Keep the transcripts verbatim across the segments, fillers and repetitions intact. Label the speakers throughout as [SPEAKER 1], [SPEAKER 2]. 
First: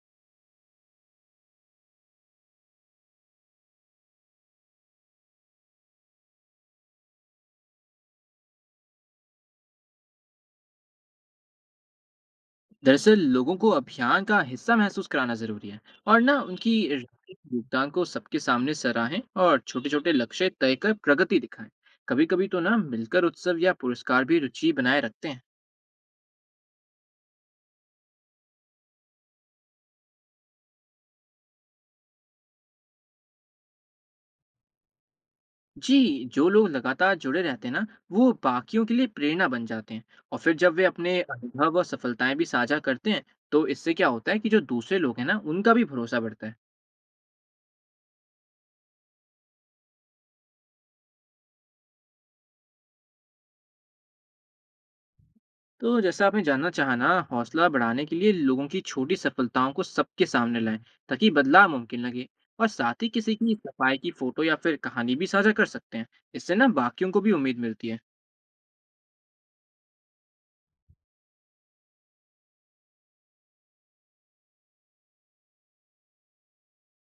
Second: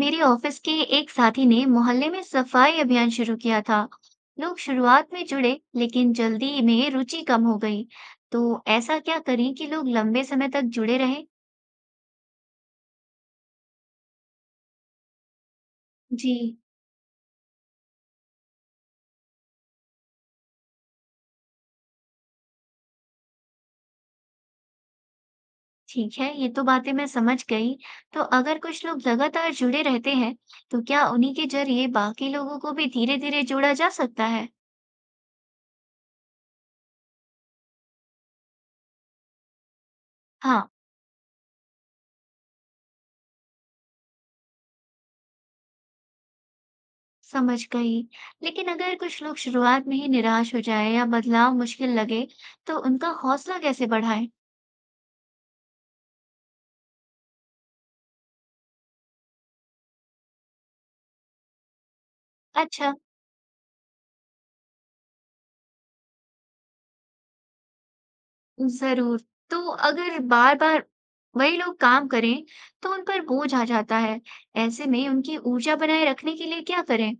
[SPEAKER 1] मेरे ऑफिस के एक साथी ने मोहल्ले में सफाई अभियान शुरू किया था। लोग शुरुआत में जुड़े, लेकिन जल्दी में रुचि कम हो गई। तो ऐसा क्या करें कि लोग लंबे समय तक जुड़े रहे।
[SPEAKER 2] दरअसल लोगों को अभियान का हिस्सा महसूस कराना जरूरी है। और
[SPEAKER 1] जी।
[SPEAKER 2] ना उनकी राजनीतिक योगदान को सबके सामने सराहें और छोटे छोटे लक्ष्य तय कर प्रगति दिखाएं। कभी कभी तो ना मिलकर उत्सव या पुरस्कार भी रुचि बनाए रखते हैं।
[SPEAKER 1] ठीक है, ये तो बातें मैं समझ गई। तो अगर कुछ लोग लगातार जुड़े रहते हैं, तो क्या उन्हीं के जरिए बाकी लोगों को भी धीरे धीरे जोड़ा जा सकता है।
[SPEAKER 2] जी, जो लोग लगातार जुड़े रहते हैं ना, वो बाकियों के लिए प्रेरणा बन जाते हैं। और फिर
[SPEAKER 1] हाँ।
[SPEAKER 2] जब वे अपने अनुभव और सफलताएं भी साझा करते हैं तो इससे क्या होता है कि जो दूसरे लोग हैं ना, उनका भी भरोसा बढ़ता है।
[SPEAKER 1] समझ गई। लेकिन अगर कुछ लोग शुरुआत में ही निराश हो जाए या बदलाव मुश्किल लगे, तो उनका हौसला कैसे बढ़ाएं।
[SPEAKER 2] तो जैसा आपने जानना चाहा ना, हौसला बढ़ाने के लिए लोगों की छोटी सफलताओं को सबके सामने लाएं ताकि बदलाव मुमकिन लगे। और
[SPEAKER 1] अच्छा।
[SPEAKER 2] साथ ही किसी की सफाई की फोटो या फिर कहानी भी साझा कर सकते हैं। इससे ना बाकियों को भी उम्मीद मिलती है।
[SPEAKER 1] जरूर। तो अगर बार बार वही लोग काम करें, तो उन पर बोझ आ जाता है। ऐसे में उनकी ऊर्जा बनाए रखने के लिए क्या करें।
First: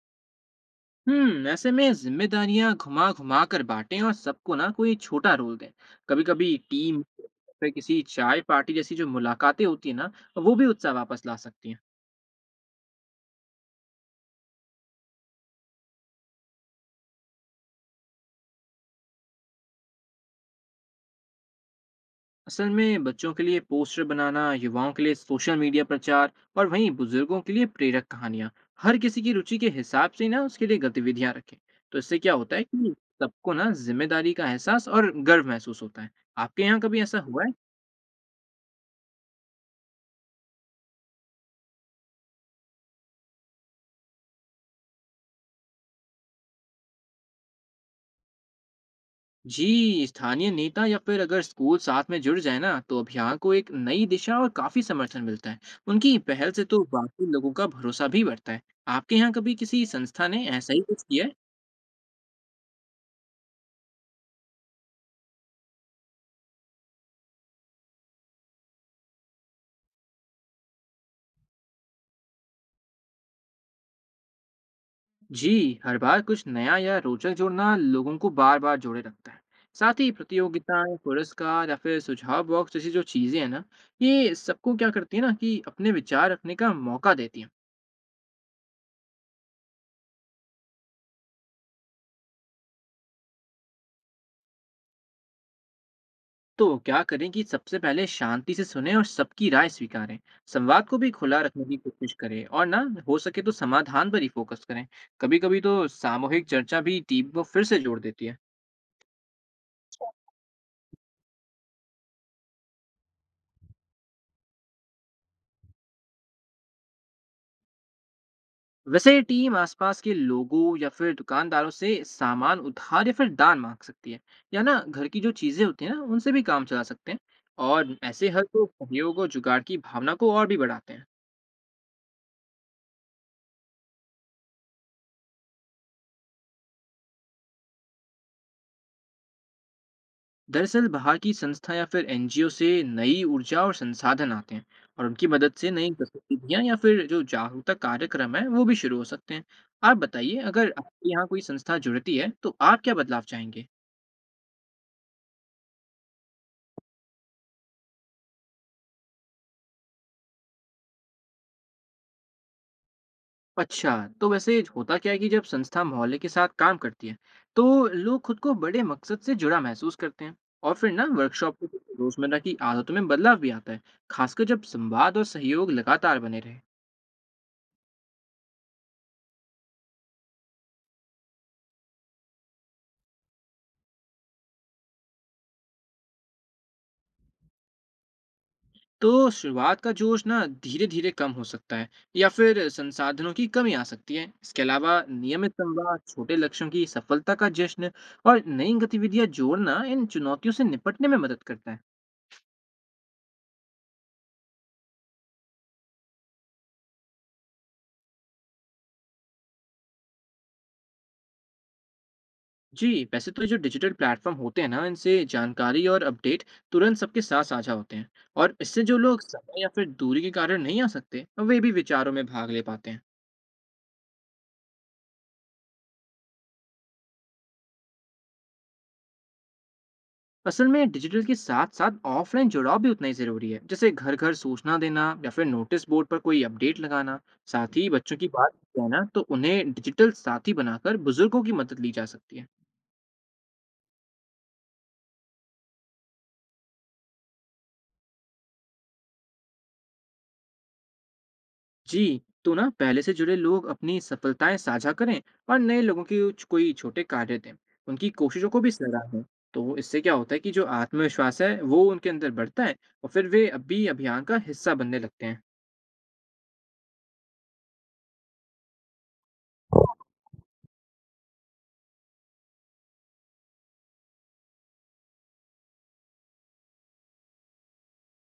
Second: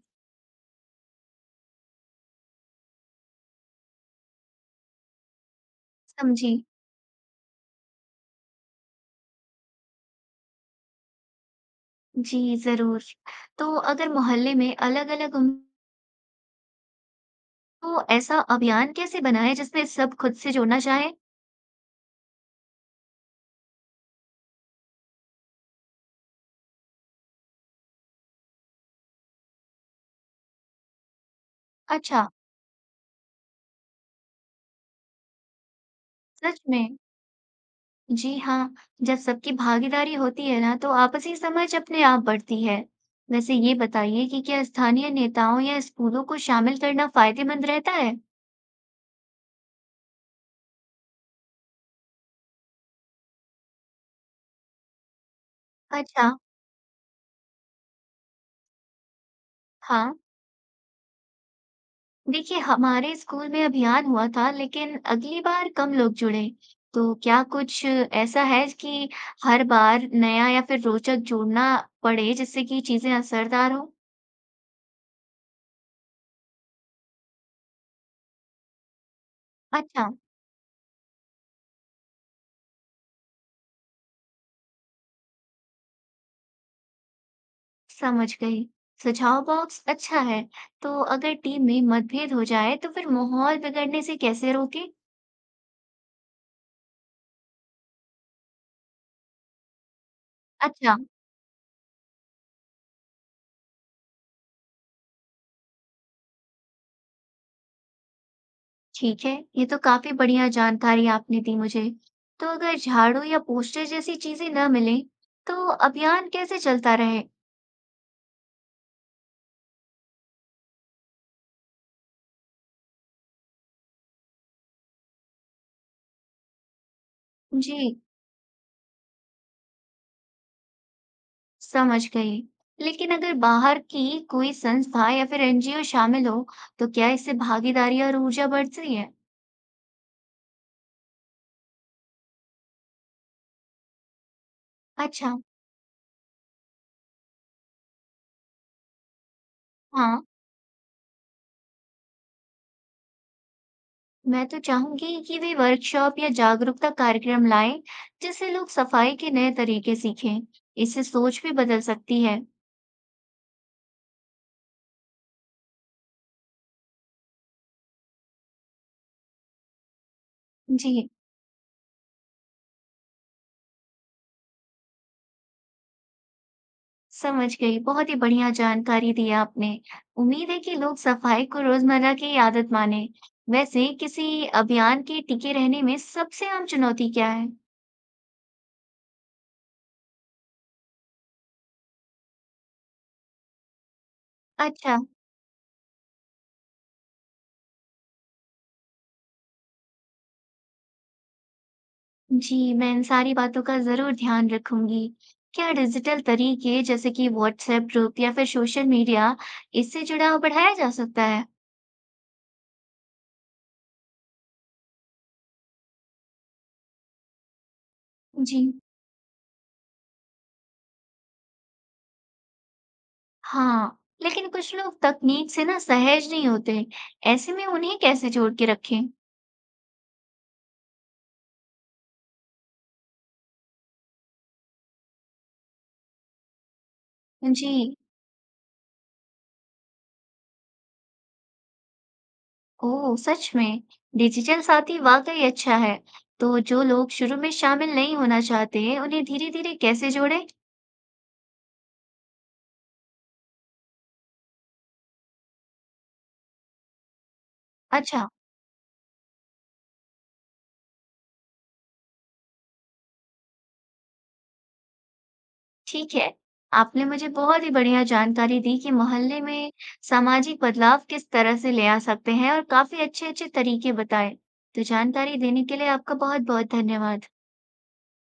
[SPEAKER 2] हम्म, ऐसे में जिम्मेदारियां घुमा घुमा कर बांटें और सबको ना कोई छोटा रोल दें। कभी
[SPEAKER 1] समझी।
[SPEAKER 2] कभी टीम, फिर किसी चाय पार्टी जैसी जो मुलाकातें होती है ना, वो भी उत्साह वापस ला सकती हैं।
[SPEAKER 1] जी, जरूर। तो अगर मोहल्ले में अलग अलग उम्र, तो ऐसा अभियान कैसे बनाए जिसमें सब खुद से जुड़ना चाहे।
[SPEAKER 2] असल में बच्चों के लिए पोस्टर बनाना, युवाओं के लिए सोशल मीडिया प्रचार, और वहीं बुजुर्गों के लिए प्रेरक कहानियाँ, हर किसी की रुचि के हिसाब से ना उसके लिए गतिविधियाँ रखें। तो इससे
[SPEAKER 1] अच्छा।
[SPEAKER 2] क्या होता है कि सबको ना जिम्मेदारी का एहसास और गर्व महसूस होता है।
[SPEAKER 1] सच
[SPEAKER 2] आपके यहाँ
[SPEAKER 1] में।
[SPEAKER 2] कभी ऐसा हुआ है?
[SPEAKER 1] जी हाँ। जब सबकी भागीदारी होती है ना, तो आपसी समझ अपने आप बढ़ती है। वैसे ये बताइए कि क्या स्थानीय नेताओं या स्कूलों को शामिल करना फायदेमंद रहता है।
[SPEAKER 2] जी, स्थानीय नेता या फिर अगर स्कूल साथ में जुड़ जाए ना तो अभियान को एक नई दिशा और काफी समर्थन मिलता है। उनकी
[SPEAKER 1] अच्छा।
[SPEAKER 2] पहल से तो बाकी लोगों का भरोसा भी बढ़ता है। आपके यहाँ कभी किसी
[SPEAKER 1] हाँ,
[SPEAKER 2] संस्था ने ऐसा ही कुछ किया है?
[SPEAKER 1] देखिए हमारे स्कूल में अभियान हुआ था, लेकिन अगली बार कम लोग जुड़े। तो क्या कुछ ऐसा है कि हर बार नया या फिर रोचक जोड़ना पड़े, जिससे कि चीजें असरदार हो।
[SPEAKER 2] जी, हर बार कुछ नया या रोचक जोड़ना लोगों को बार-बार जोड़े रखता है। साथ
[SPEAKER 1] अच्छा।
[SPEAKER 2] ही प्रतियोगिताएं, पुरस्कार या फिर सुझाव बॉक्स जैसी जो चीज़ें हैं ना, ये सबको क्या करती है ना कि अपने विचार रखने का मौका देती हैं।
[SPEAKER 1] समझ गई। सुझाव बॉक्स अच्छा है। तो अगर टीम में मतभेद हो जाए तो फिर माहौल बिगड़ने से कैसे रोके।
[SPEAKER 2] तो क्या करें कि सबसे पहले शांति से सुनें और सबकी राय स्वीकारें। संवाद
[SPEAKER 1] अच्छा।
[SPEAKER 2] को भी खुला रखने की कोशिश करें और ना हो सके तो समाधान पर ही फोकस करें। कभी-कभी तो सामूहिक चर्चा भी टीम को फिर से जोड़ देती है।
[SPEAKER 1] ठीक है, ये तो काफी बढ़िया जानकारी आपने दी मुझे। तो अगर झाड़ू या पोस्टर जैसी चीजें न मिले, तो अभियान कैसे चलता रहे।
[SPEAKER 2] वैसे टीम आसपास के लोगों या फिर दुकानदारों से सामान उधार या फिर दान मांग सकती है। या ना घर की जो चीजें होती हैं ना, उनसे भी काम चला सकते हैं।
[SPEAKER 1] जी।
[SPEAKER 2] और ऐसे हर तो सहयोग और जुगाड़ की भावना को और भी बढ़ाते हैं।
[SPEAKER 1] समझ गई। लेकिन अगर बाहर की कोई संस्था या फिर एन जी ओ शामिल हो, तो क्या इससे भागीदारी और ऊर्जा बढ़ती है।
[SPEAKER 2] दरअसल बाहर की संस्था या फिर एनजीओ से नई ऊर्जा और संसाधन आते हैं। और उनकी
[SPEAKER 1] अच्छा।
[SPEAKER 2] मदद से नई गतिविधियां या फिर जो जागरूकता कार्यक्रम है वो भी शुरू हो सकते हैं। आप
[SPEAKER 1] हाँ,
[SPEAKER 2] बताइए, अगर आपके यहाँ कोई संस्था जुड़ती है तो आप क्या बदलाव चाहेंगे?
[SPEAKER 1] मैं तो चाहूंगी कि वे वर्कशॉप या जागरूकता कार्यक्रम लाएं, जिससे लोग सफाई के नए तरीके सीखें। इससे सोच भी बदल सकती है।
[SPEAKER 2] अच्छा, तो वैसे होता क्या है कि जब संस्था मोहल्ले के साथ काम करती है तो लोग खुद को बड़े मकसद से जुड़ा महसूस करते हैं। और फिर ना
[SPEAKER 1] जी।
[SPEAKER 2] वर्कशॉप से रोजमर्रा की आदतों में बदलाव भी आता है, खासकर जब संवाद और सहयोग लगातार बने रहे।
[SPEAKER 1] समझ गई, बहुत ही बढ़िया जानकारी दी आपने। उम्मीद है कि लोग सफाई को रोजमर्रा की आदत माने। वैसे किसी अभियान के टिके रहने में सबसे आम चुनौती क्या है।
[SPEAKER 2] तो शुरुआत का जोश ना धीरे धीरे कम हो सकता है या फिर संसाधनों की कमी आ सकती है। इसके
[SPEAKER 1] अच्छा।
[SPEAKER 2] अलावा नियमित संवाद, छोटे लक्ष्यों की सफलता का जश्न और नई गतिविधियां जोड़ना इन चुनौतियों से निपटने में मदद करता है।
[SPEAKER 1] जी, मैं इन सारी बातों का ज़रूर ध्यान रखूँगी। क्या डिजिटल तरीके, जैसे कि व्हाट्सएप ग्रुप या फिर सोशल मीडिया, इससे जुड़ाव बढ़ाया जा सकता है?
[SPEAKER 2] जी, वैसे तो ये जो डिजिटल प्लेटफॉर्म होते हैं ना, इनसे जानकारी और अपडेट तुरंत सबके साथ साझा होते हैं। और
[SPEAKER 1] जी।
[SPEAKER 2] इससे जो लोग समय या फिर दूरी के कारण नहीं आ सकते, वे भी विचारों में भाग ले पाते हैं।
[SPEAKER 1] हाँ, लेकिन कुछ लोग तकनीक से ना सहज नहीं होते, ऐसे में उन्हें कैसे जोड़ के रखें?
[SPEAKER 2] असल में डिजिटल के साथ साथ ऑफलाइन जुड़ाव भी उतना ही जरूरी है, जैसे घर घर सूचना देना या फिर नोटिस बोर्ड पर कोई अपडेट लगाना।
[SPEAKER 1] जी।
[SPEAKER 2] साथ ही बच्चों की बात कहना तो उन्हें डिजिटल साथी बनाकर बुजुर्गों की मदद ली जा सकती है।
[SPEAKER 1] ओह! सच में, डिजिटल साथी वाक़ई अच्छा है। तो जो लोग शुरू में शामिल नहीं होना चाहते, उन्हें धीरे-धीरे कैसे जोड़ें?
[SPEAKER 2] जी, तो ना पहले से जुड़े लोग अपनी सफलताएं साझा करें और नए लोगों की कुछ- कोई छोटे कार्य दें। उनकी
[SPEAKER 1] अच्छा।
[SPEAKER 2] कोशिशों को भी सराहें। तो इससे क्या होता है कि जो आत्मविश्वास है वो उनके अंदर बढ़ता है। और फिर वे अब भी अभियान का हिस्सा बनने लगते हैं।
[SPEAKER 1] ठीक है, आपने मुझे बहुत ही बढ़िया जानकारी दी कि मोहल्ले में सामाजिक बदलाव किस तरह से ले आ सकते हैं, और काफ़ी अच्छे-अच्छे तरीके बताए। तो जानकारी देने के लिए आपका बहुत-बहुत धन्यवाद।